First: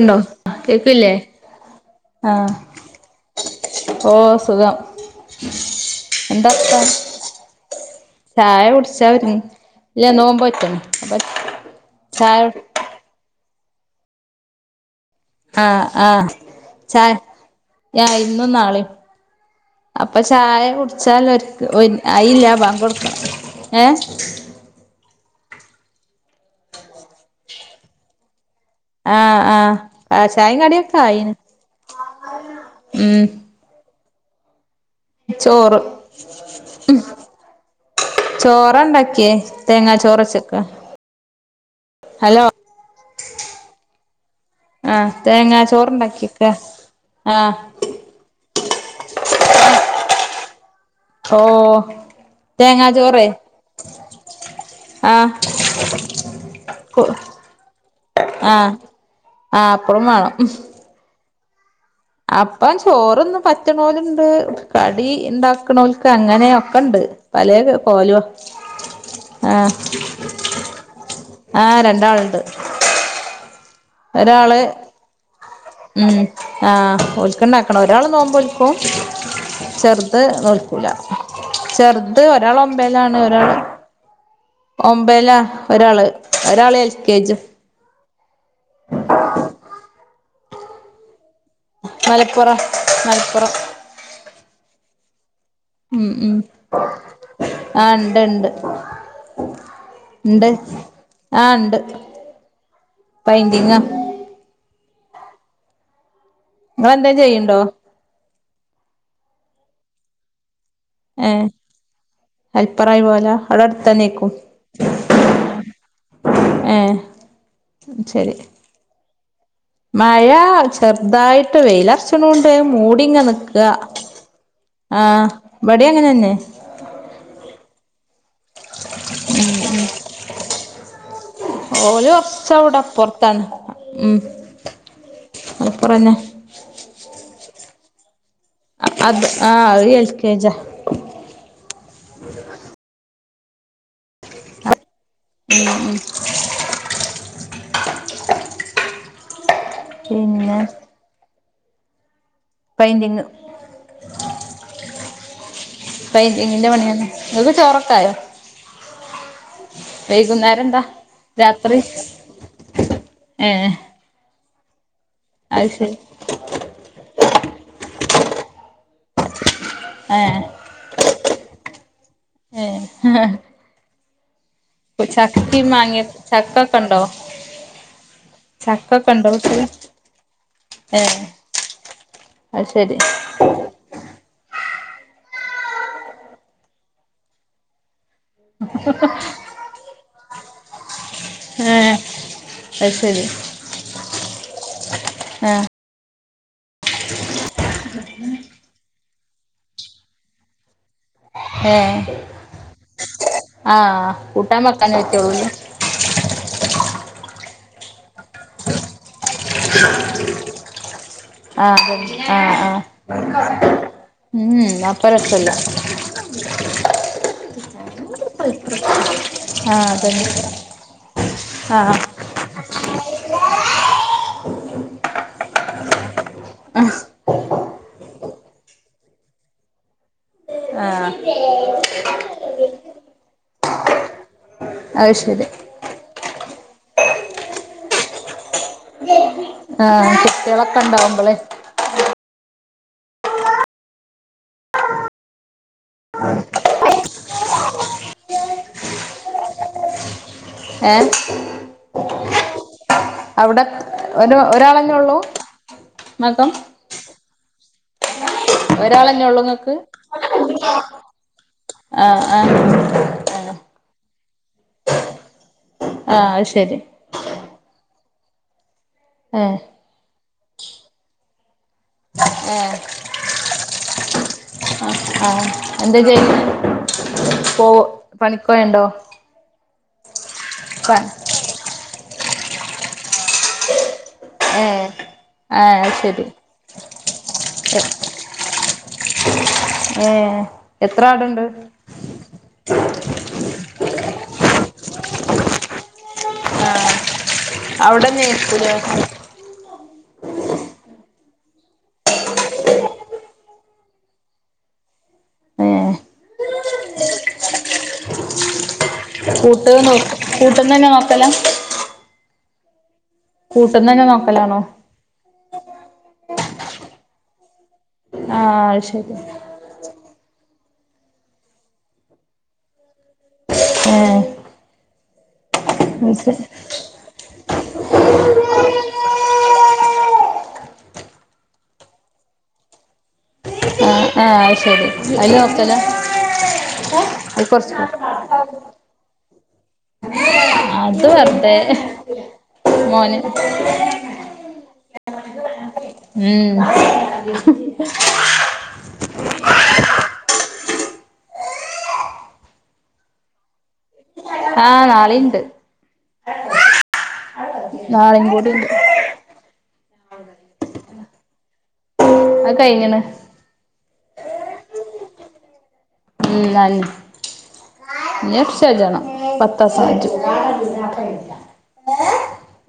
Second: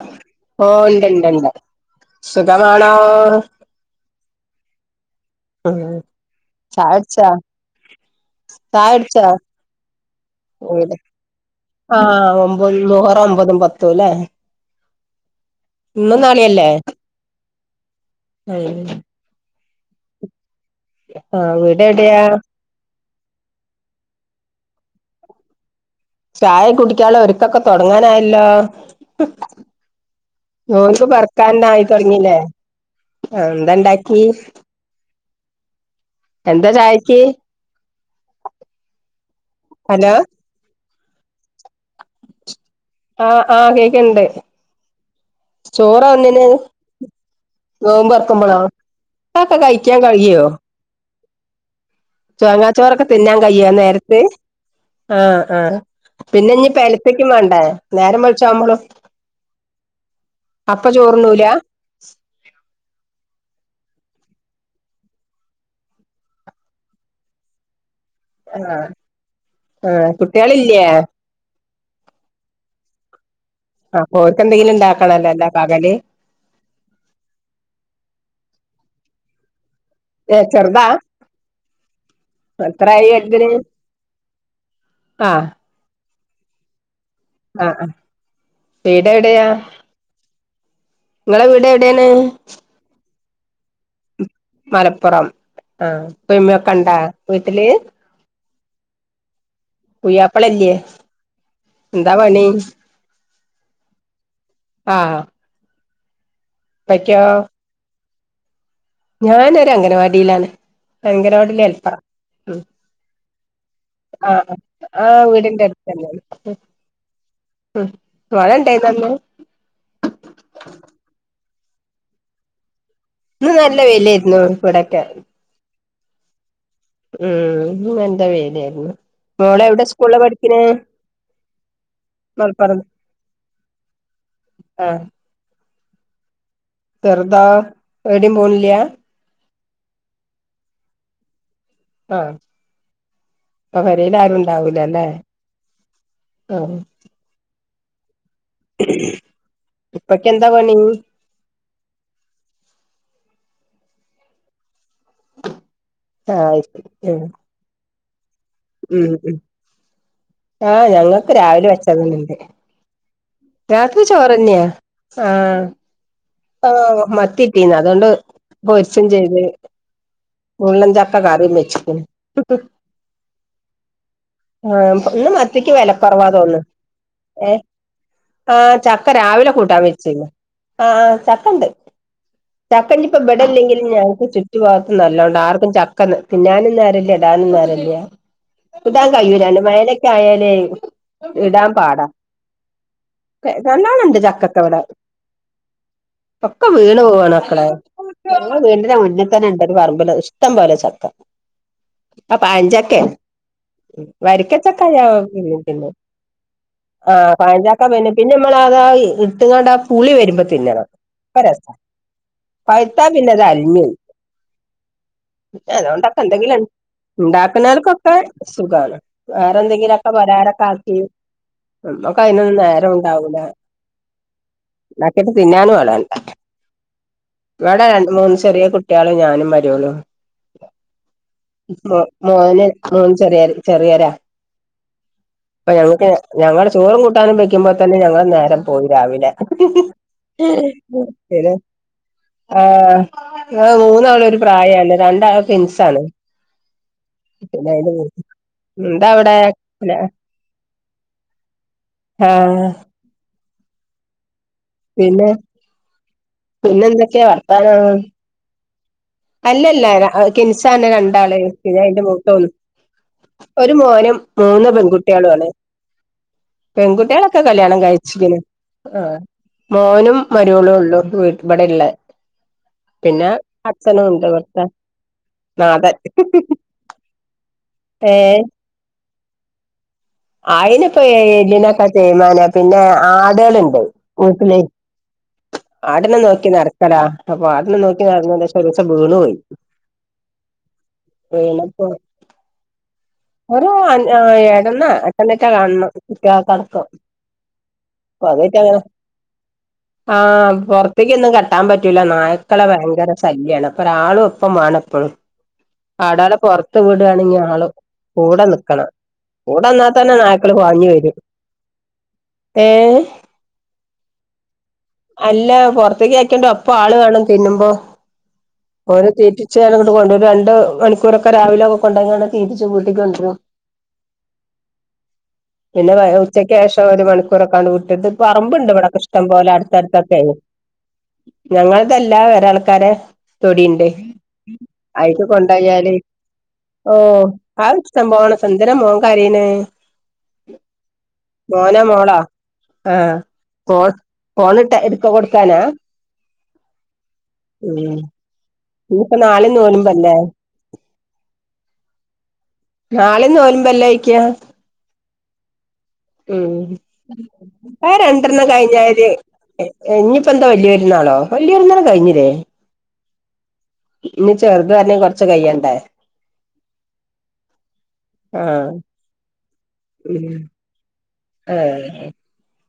ഉണ്ടോ ഓ കേക്കില്ലേ ഉണ്ട്ണ്ട് ഉണ്ട് ആഹ് സുഖമാണോ ഓ സുഖം ഉ എന്താ വർത്താ ചായ്ട്ച്ച ചായ കുടിച്ചാ ഒരുങ്ങി ഇല്ല നോമ്പോറ്റ്ണ് അപ്പൊ ആ ചായ ഒമ്പത നൂറ ഒമ്പതും പത്തും അല്ലേ ആ ആ ഇന്നും നാളെയല്ലേ ചാ ഇന്നും നാളെയ അപ്പ ചായ കുടിച്ചാലൽ ആഹ് ഒ വീട് എവിടെയാ അയില്ലാഭം കൊടുക്കണം ഏ ചായ കുടിക്കളെ ഒരുക്കൊക്കെ തുടങ്ങാനായല്ലോ ആഹ് ആഹ് ആഹ് ചായിം കടിയൊക്കെ നോന്ന് ആയിണ് പറക്കൻ ആയി തുടങ്ങല്ലേ ഉം എന്താണ്ടാക്കി ചോറ് ചായക്ക് ചോറ ഉണ്ടാക്കിയ തേങ്ങാ ഹലോ ചോറ വച്ചക്ക ഹലോ ആ ആ കേക്കണ്ട് ആഹ് തേങ്ങാ ചോറ ചോറ്ണ്ടാക്കിക്കാ ന്നിന്യേയെ ആഹ് നോമ്പറക്കുമ്പള്ളോ? ഒക്കെ കഴിക്കാൻ കഴിയോ? ഓ ചോങ്ങാ തേങ്ങാ ചോറൊക്കെ ചോറേ തിന്നാൻ കയ്യോ ആ നേരത്ത്. അ. ആഹ് ആ. പിന്നെഞ്ഞ് പെൽച്ചക്കും. വേ ണ്ടേ നേരം വെൾച്ചാഉമ്പോ. ആ. അപ്പളും വേണം. അപ്പ് അപ്പംചോറൊന്നും പറ്റണോലുണ്ട്. കടി ഉണ്ടാക്കണോൽക് ങ്ങനെയൊക്ക ണ്ട്. പലെ പോലുവ ആഹ് ആ. ആഹ് കുട്ടികളില്ലേ ആ. രണ്ടാളുണ്ട്. അ. ഒരാള് പോയിട്ടെന്തെങ്കിലും ഇണ്ടാക്കണല്ലേയെല്ലാം. ഉം.. ആ.. ഓൾക്കുണ്ടാക്കണം. ഒരാളുനോമ്പു നോക്കും. ചെറുത് ചെറുതാ നോൽക്കൂല എത്രായി ചെറുതൊരാളൊൻബേലാണ്, വലുതിന് ഒരാള് ഒൻബേലാ ഒരാള് ഒരാള് എൽ. കെ ജി അ... അ വീടെവിടെയാ, നിങ്ങളുടെ വീട്.. എവിടെയാണ് മലപ്പുറം [inaudible] മലപ്പുറം, ആ.. ഉം ഉം ഉപ്പയുമ്മയൊക്കെയുണ്ടോ വീട്ടില്, ഉണ്ട്, പുയ്യാപ്പളല്ലേ ആ ഉണ്ട്. എന്താ പണി വൈഡിംങ്ങാ. അ. ഹാ നിങ്ങളെന്തേലും ചെയ്യണുണ്ടോ? ഞാനൊ രംഗനവാടിയിലാണ്. ഏ അംഗനവാടിയിൽ ഹെൽപ്പറ ഉം. ഹെൽപ്പറായി പോവലാ അവിടെ അടുത്തന്നേക്കും അ. ആ വീടിന്റെയടുത്തന്നെയാണ്. ഏ ഉം... ശരി മഴയുണ്ടായിരുന്നോ. യിന്ന് മഴ ചെറുതായിട്ട്, വെയിലർച്ചണുണ്ട് മൂടി ടി ഇന്ന് നിക്ക നല്ല വെയിലായിരുന്നു ഇവിടൊക്കെ ആ. ഇവടി അങ്ങനെതന്നെ. ഉം.. നല്ല വെയിലായിരുന്നു. മോളെവിടെ സ്കൂളിലാ പഠിക്കണേ? ഓല് മലപ്പുറം കൊർച്ഔടപ്പർത്താണ്. ഉം. ആഹ് ഹെൽപ്പറന്നെ ചെറുതാ എടിം പോണില്ലാ. അത് ആ. ഏൽ. കെ. ജ ആ. പെരേല്ലാരുംണ്ടാവൂലല്ലേ ഉം. ഉ ഇപ്പക്കെന്താ പിന്നെ പണി പെയിന്റിങ് ആഹ് പെയിന്റിംഗിന്റെ പണിതന്നെ ഉം ഇങ്ങക്ക് ചോറൊക്കായോ? ഉം. വൈകുന്നേരം ആ. എന്താ ഞങ്ങൾക്കു രാത്രി രാവിലെവച്ചതുണ്ട്. ഏ രാത്രിയിൽ ചോറന്യാ ആ.. അത് ശരി ആ.. മത്തിട്ടീന് അതുണ്ടുപൊരിച്ചും ചെയ്ത് ഏ മുള്ളൻചക്ക കറിയും വെച്ചിട്ണ്ട്. ഏ ആ. ഇപ്പൊ ചക്കിം ഇന്നുമത്തിക്ക്, മാങ്ങിയ വിലക്കുറവാ തോന്നുന്നു. ചക്കൊക്കെ ഉണ്ടോ ഏ. ആ. ചക്കൊക്കെ ഉണ്ടോ ചക്കരാവിലെ വീട്ടില് കൂട്ടാൻ വെച്ചിന്ന് ആ. ഏ ചക്കണ്ട് അത് ശരി ചക്കയിപ്പബടല്ലെങ്കിലും. ഞങ്ങക്കു ചുറ്റും. ഈഭാഗത്ത് നല്ലോണ്ട് ആർക്കും ചക്കതിന്നാനുംനേരല്ല. ഇടാനും നേരല്ല. ഇടാൻ കഴിയൂലാന്ന് മേലൊക്കെ ആയാലേ ഇടാൻ ഏ പാടാ അത് ശരി നല്ലോണണ്ട് ചക്കയൊക്കെയിവിടെ ആ ഒക്ക വീണുപോകാണു മക്കളേ. ഞങ്ങളുടെ വീണ്ടിനുമുന്നിൽ തന്നെയുണ്ടൊരു പറമ്പില് ഇഷ്ടംപോലെ ചക്ക. ഏ അതു പഴംചക്കയാ ആ കൂട്ടാൻ വെക്കാനേ വരിക്കച്ചക്കയായിന്നു പറ്റുള്ളൂല്ലേ മുറിക്കുന്നേ ആ.. പഴംചക്ക പിന്നെ, പിന്നെ നമ്മളതാ ഇട്ടിങ്ങണ്ടാപുളിവരുമ്പോ തിന്നണം. പ്പ രസാ അ.. പഴുത്താ ആ.. പിന്നെ അത് അലിഞ്ഞോവും ആ ഉം അപ്പറക്കല്ല [unintelligible] ഉണ്ടാക്കുന്നാർക്കൊക്കെ സുഖാണ് വേറെ ആ എന്തെങ്കിലൊക്കെ അതന്നെ പലഹാരൊക്കെ ആക്കി. ആ നമ്മക്ക് അതിനൊന്നും നേരം ഉണ്ടാവൂല ഉണ്ടാക്കിട്ട് തിന്നാനും ആളു വേണ്ടേ. ആ ഇവിടെ രണ്ടു മൂന്ന് ചെറിയ കുട്ടിയാളും ഞാനും മരോളും. ആ മോന് മോന് ചെറിയ ചെറിയതാ. ആ ശെരി. ഞങ്ങൾ ചോറും കൂട്ടാനും വെക്കുമ്പോ തന്നെ ഞങ്ങളെ നേരം പോയി രാവിലെ. ആ കുട്ടികളൊക്കെ ഉണ്ടാവുമ്പളേ [unintelligible] [inaudible] ആ ഇങ്ങള് മൂന്നാളും ഒരു പ്രായല്ലേ രണ്ടാളും ട്വിൻസ് ആണ്. അ [inaudible] എന്താ അവിടെ ഏ ആ അവിടെ ഒരു ഒരാളന്നെ ഉള്ളൂ പിന്നെ മകം പിന്നെ എന്തൊക്കെയാ വർത്താനം. ഒരാളന്നെ ഉള്ളൂ ഇങ്ങക്ക് അല്ലല്ല ട്വിൻസ് ആണ് രണ്ടാള് പിന്നെ അതിന്റെ ആ ആ മൂത്തെന്നു. ഒരു മോനും മൂന്ന് പെൺകുട്ടികളു ആണ് ആ അത് ശരി പെൺകുട്ടികളൊക്കെ കല്യാണം കഴിച്ചിണ്. ആ ഏ മോനും മരോളും ഓളും ഇവിടെ ഇള്ളത്. ഏ അച്ഛനുണ്ട് ഇവിടുത്തെ ആ ആ നാഥൻ. എന്താ ചെയ്യുന്നെ പോ ഏഹ് പണിക്കോയണ്ടോ പ അയിനിപ്പോ എല്ലിനൊക്കെ തെയ്മാനാ പിന്നെ ആടുകൾ ഇണ്ട് വീട്ടിൽ. ഏ ആ ആടിനെ ശരി നോക്കി നടക്കല്ലാ അപ്പൊ ആടിനെ നോക്കി നടന്നു ഒരൂസം വീണ് പോയി. ഏ എത്ര ആടുണ്ട് വീണപ്പോ ഒരു [unintelligible] അഞ്ചെണ എട്ടണറ്റെ കാണണം. ഇക്കാ ആഹ് അവിടെന്നെ നിക്കൂലേ [unintelligible] ആ പുറത്തേക്കൊന്നും കെട്ടാൻ പറ്റൂല്ല നായ്ക്കളെ ഭയങ്കര ശല്യമാണ് അപ്പോ ഒരാളും ഒപ്പം മാണപ്പോഴും. ആ ആടാളെ പുറത്തു വിടാണെകിൽ ആള് കൂടെ നിക്കണം. കൂട്ട് കൂടെന്നാൽ നോ തന്നെ നായ്ക്കൾ പാഞ്ഞു കൂട്ട്ന്നന്നെ വരും നോക്കല ഏ. കൂട്ന്നെന്നെ നോക്കലാണോ. നല്ല പുറത്തേക് ആക്കണ്ട് ഒപ്പം ആൾ വേണം തിന്നുമ്പോ. ആ അത് ശരി തീറ്റിച്ചാല് [unintelligible] മണിക്കൂറൊക്കെ രാവിലെ ഒക്കെ കൊണ്ടോയിങ്ങാണ്ട് തീറ്റിച്ചു വീട്ടിക് കൊണ്ടോരും. ഏ. പിന്നെ ഉച്ചയ്ക്ക് ശേഷം ഒരു മണിക്കൂറൊക്കെ അങ്ങ് വിട്ടിട്ട് പറമ്പുണ്ട് ഇവിടൊക്ക ഇഷ്ടം പോലെ. ഇവിടെഅടുത്തക്കേണ് ഞങ്ങളതല്ല വേറെ ആൾക്കാരെ തൊടിഇണ്ട്. ആ ആ അത് ശരി ആയിക് അയില് നോക്കലാ കൊണ്ടോയാല് ഓ അത് ആ കൊറച്ച് ഇഷ്ടംപോലെ ഒകെ ഇണ്ട് എന്തിനാ മോൻ കരയുന്നെ. അത് വെറുതെ മോനോ മോളോ ആ മോന് കോ എടുക്ക കൊടുക്കാനാ. ഉം ഇനിപ്പോ നാളെ നോമ്പല്ലേ. നാളെയും നോമ്പല്ലേ. ആഹ് നാളെയുണ്ട്. ഉം ആ നാളീം രണ്ടെണ്ണം കൂടിണ്ട് കയിഞ്ഞാൽ ഇനി ഇപ്പോന്താ വലിയപെരുന്നാളോ വലിയപെരുന്നാള് കഴിഞ്ഞില്ലേ. അഹ് കയിഞ്ഞിണ്. ഇനി ചെറുത് വരണേ കൊറച്ച് കഴിയണ്ടേ ഇല്ല ആഹ് ഇക്ഷഷജാണ് പത്താസജു ഉം ആഹ്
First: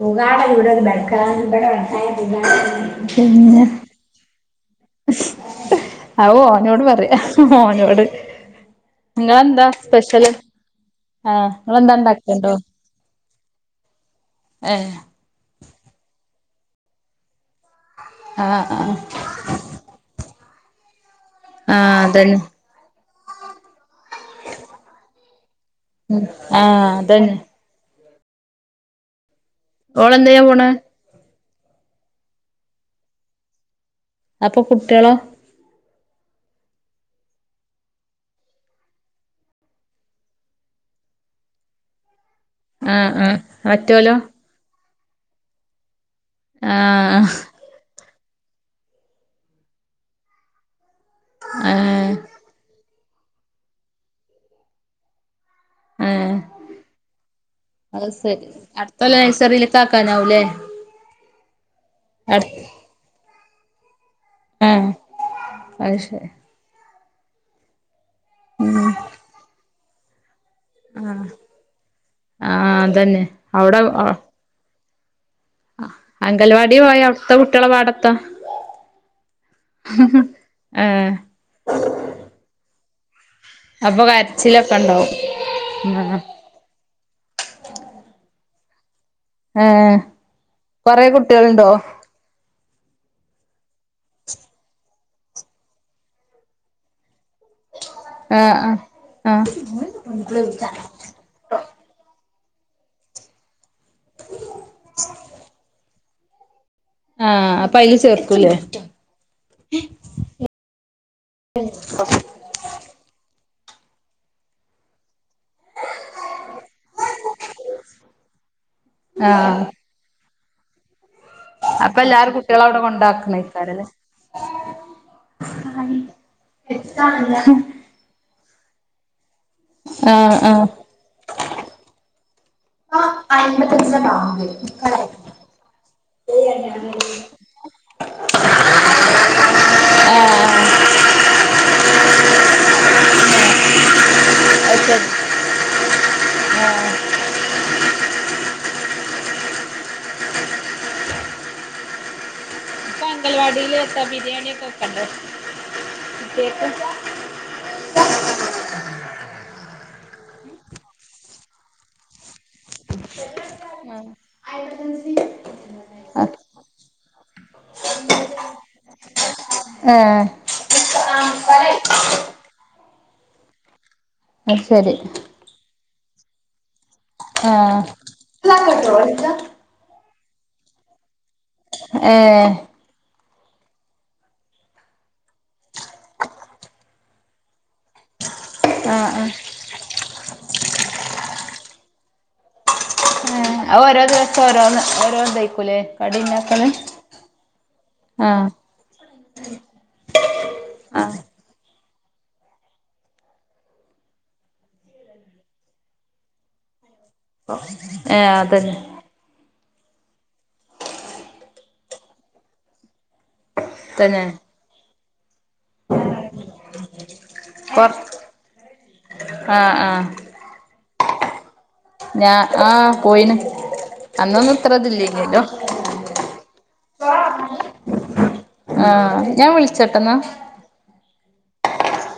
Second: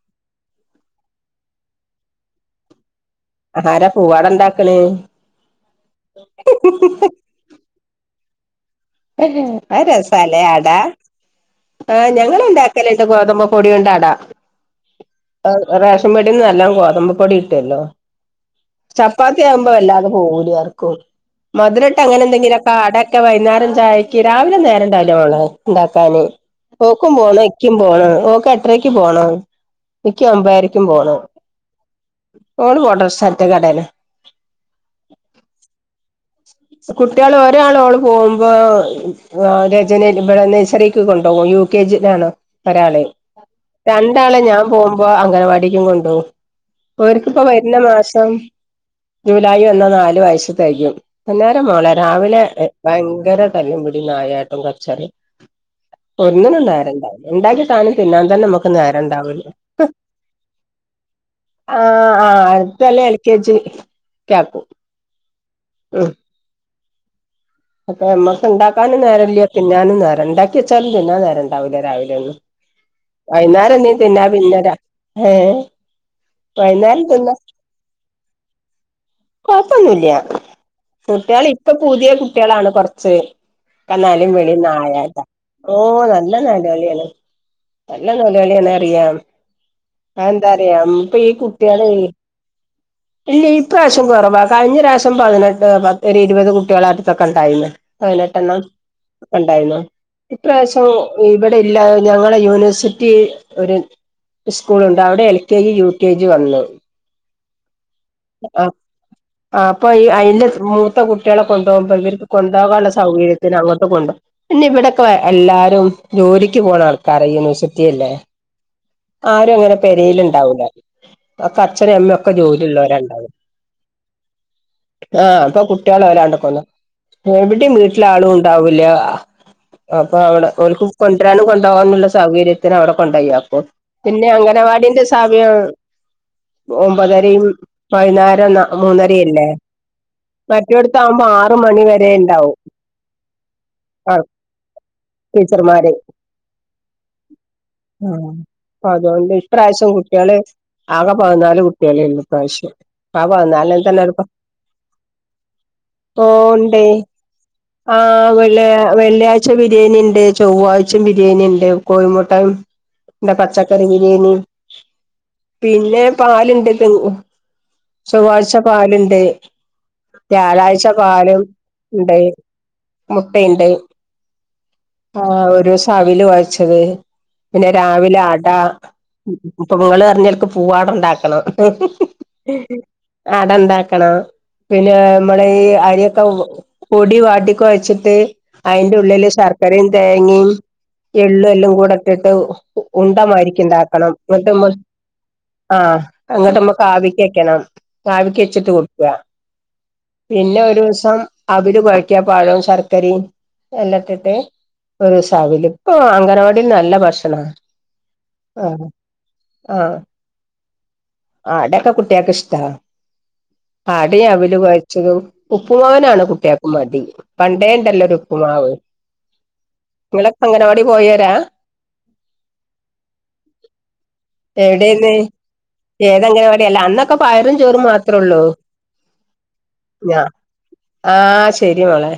പുകാട ഇവിടെത് ബെക്ക ഇവിടെണ്ടായുക അതാരാ പൂവാടണ്ടാക്കണ് ആവോ ഓനോട് പറയാ മോനോട് ആ രസാലെ അടാ ആഹ് നിങ്ങളെന്താ ആഹ് ഞങ്ങള് ഇണ്ടാക്ക്ണ്ടോ ഉണ്ടാക്കല് ഇണ്ട് ഗോതമ്പ പൊടിയുണ്ടട എഹ് റേഷൻ പീടിന്നെല്ലാം ഗോതമ്പൂപൊടി കിട്ടുലോ ആഹ് ആഹ് ചപ്പാത്തി ആവുമ്പോ വല്ലാതെ പോകൂല ആർക്കും ആഹ് മധുരട്ട് അങ്ങനെ അതന്നെ എന്തെങ്കിലൊക്കെ കാടെക്കെ വൈന്നേരം രാവിലെ നേരണ്ടവില്ല മോളെ ഉണ്ടാക്കാന് ഉം ആഹ് പോക്കുമ്പോ അതന്നെ നിക്കുമ്പോ പോ ഓക്ക് എട്ടരക്ക് പോണം നിക്ക് ഓളെന്തിനാ പോണെ ഒമ്പതരയ്ക്കും പോണം ഓള് കോോഡർ സറ്റ കടന അപ്പൊ കുട്ടികളോ കുട്ടികള് ഒരാളോള് പോവുമ്പോ ആ രചന ഇവിടെ നച്ചറക്ക് കൊണ്ടുപോകും യു കെ ജി ലാണ് ലോ ഒരാള്, ആഹ് ആഹ് മറ്റോലോ രണ്ടളെം ഞാൻ പോവുമ്പോ മ്പോ അംഗനവാടിക്കും കൊണ്ടോവും അവർക്ക് ആഹ് ഇപ്പോ വരുന്ന മാസ ഇം ജൂലൈ ഒന്ന് നാല് വയസ് തെകയും അന്നേരം മോളെ ഏഹ് രാവിലെ ഭയങ്കര തല്ലും ഇടിയും നായാട്ടും കച്ചറയും ഏഹ് ഒന്നിനും നേരം ഉണ്ടാവില്ല ഉണ്ടാക്കി കാണും അത് പിന്നതന്നെ നമുക്ക് നേരം ഉണ്ടാവൂല്ല ഹ് അല്ലേ ആഹ് ആഹ് ആ ആ അതല്ല എൽ കെ ജി ചാക്കു പശെ അപ്പ നമ്മക്ക് ഉണ്ടാക്കാനും നേര ഇല്ല തിന്നാനും നേരം ഉണ്ടാക്കി വെച്ചാലും തിന്നൻ നേരം ഉണ്ടാവില്ല രാവിലെ ഒന്നും ആഹ് അതന്നെ അവിടെ വൈന്നേരാനി തിന്ന പിന്നാര അംഗൽവാടി പോയ അവിടുത്തെ കുട്ടികള പാടത്താ കൊഴപ്പൊന്നുമില്ല ഏഹ് കുട്ടികൾ ഇപ്പൊ പുതിയ കുട്ടികളാണ് കൊറച്ച് അപ്പൊ കന്നാലും വെളിയ കരച്ചിലൊക്കെ ഉണ്ടാവും നായായിട്ടാ ഓ ആഹ് നല്ല നിലവിളിയാണ് നല്ല നിലവിളിയാന്നറിയാം ഏഹ് ആ എന്താറയാം കൊറെ ഈ കുട്ടികളുണ്ടോ കുട്ടികളിലെ ഇല്ല ഇപ്രാവശ്യം കുറവാ കഴിഞ്ഞ പ്രാവശ്യം പതിനെട്ട് പ ഇരുപത് കുട്ടികളടു തോക്കെണ്ടായി ആഹ് പതിനെട്ടെണ്ണം ആഹ് ആഹ് ഉണ്ടായിരുന്നു ഇപ്രാവശ്യം ഇവിടെ ഇല്ല ഞങ്ങളെ യൂണിവേഴ്സിറ്റി ഒരു ഉസ്കൂളുണ്ട് അവിടെ L K G U K G വന്നു ആഹ് അപ്പൊ അയില് ചേർക്കൂല്ലേ ആ് അപ്പൊ ഈ അയിന്റെ മൂത്ത കുട്ടികളെ കൊണ്ടോവുമ്പോ ഇവർക്ക് കൊണ്ടോവാനുള്ള സൗകര്യം പിന്നെ അങ്ങോട്ട് കൊണ്ട പിന്നെ ഇവിടൊക്കെ എല്ലാരും ജോലിക്ക് പോകണാണ് കറ യൂണിവേഴ്സിറ്റില്ലേ ആരും ആഹ് അങ്ങനെ പേരേൽ ഉണ്ടാവൂല അക്ക അച്ഛനും അപ്പൊ അമ്മയും ഒക്കെ എല്ലാരും കുട്ടികളെ അവിടെ ജോലിള്ളവരാണ്ടാവും കൊണ്ടാക്കണേക്കാരല്ലേ ആഹ അപ്പൊ കുട്ടികൾ വരാണ്ട്ക്കന്ന ആഹ് എവിടെ വീട്ടിലെ ആളുംണ്ട് ണ്ടാവൂല അപ്പൊ ആഹ് അവിടെ ആഹ് അവക്ക് കൊണ്ടുവരാനും കൊണ്ടകാനുള്ള സൗകര്യത്തി ത്തിന് അവിടെ കൊണ്ടയ്യപ്പോ അത് ശരി പിന്നെ ആഹ് അങ്കണവാടിൻ്റെ സമയം ഒമ്പതരയും പയിനായിരം ന്ന മൂന്നരിം അല്ലേ? മറ്റൊടുത്താവുമ്പോ ആർമണിവരെ ഉണ്ടാവും. ആ. ടീച്ചർമാര്. [inaudible] മ്. അതോണ്ട് ഇപ്രാവശ്യം കുട്ടികള്, ആകെ പതിനാല് കുട്ടികളെള്ളൂ. ഇപ്രാവശ്യം ഇപ്പൊ ആ അംഗൽവാടിൽ പതിനാലിൽ എത്താ ബിരിയാണി ഒക്കെ വെക്ക്ണ്ടോ? ഓ. ണ്ടേയ്. ആ, വെള്ളയാ, വെള്ളിയാഴ്ച ബിരി ബിരിയാണി ഉണ്ട്. ചൊവ്വാഴ്ച്ചിം ബിരിയാണിണ്ട്. കോഴിമുട്ടയും പിന്നെ [unintelligible] പച്ചക്കറി ബിരിയാണി. പിന്നെ പാലുണ്ട് [inaudible] ചൊവ്വാഴ്ച പാലിണ്ട്. ഏഹ് വ്യാഴാഴ്ച പാലും ഉണ്ട്. മുട്ടിണ്ട്. അത് ശരി. അവിൽ കുഴച്ചത്, പിന്നെ ആഹ് രാവിലെ അട, ഇപ്പൊ ഇങ്ങള് ങ്ങക്ക് പൂവാടണ്ടാക്കണം. ഏഹ് അടണ്ടാക്കണം. പിന്നെ നമ്മള് ഈ അരിയൊക്കെ പൊടി വാട്ടി കൊഴച്ചിട്ട് അയിൻ്റെ ആഹ് ഉള്ളില് ആഹ് ശർ ക്കരിം തേങ്ങയും എളളും എല്ലാം കൂടെ ഇട്ട്ട്ട് ഉണ് - ഏഹ് മാരിക്ക് അത് ഓരോ ഉണ്ടാക്കണം. ദിവസം എന്നിട്ട്മ്മ് ഓരോന്ന് ആ ഓരോതായിക്കൂലേ കടി എന്നിട്ട് ഇണ്ടാക്കല് നമ്മുക്ക് ആവിക്ക് വെക്കണം ആ. ആവിക്ക് ആഹ് വെച്ചിട്ട് കൊടുക്കുക. [inaudible] പിന്നെ ഒരു ആഹ് ദിവസം അവ്ൽ കൊഴ ക്ക, പഴം ശർക്കരയും എല്ലാം ഇട്ടട്ട് ഒരുസം അവലും, ഇപ്പൊ അംഗൻവാടിൽ നല്ല ഭക്ഷ അ, ഏ, അതന്നെ ആ. അടക്കെ കുട്ടിയേക്ക് ഇഷ്ടാ. തന്നെ അടയും അവല് കൊഴച്ചതും, ഉപ്പുമാവിനാണ് കുട്ടിയേക്ക് മടി. പണ്ടേ ഉണ്ടല്ലോ ഒരു ഉപ്പുമാവ്. ആവോ. ആ ആ. അംഗനവാടി പോയോരാ. ഞാ. ആ പോയിണ്. അന്നൊന്നും ഇത്ര എവിടെന്ന്. ഇതില്ലേനല്ലോ ഏത് അംഗനവാടില? അന്നൊക്കെ പയറും ചോറും മാത്രൊ ള്ളൂ. ആ. ഞാൻ വിളിച്ചട്ടോന്ന. ആഹ് ശരി മളെ.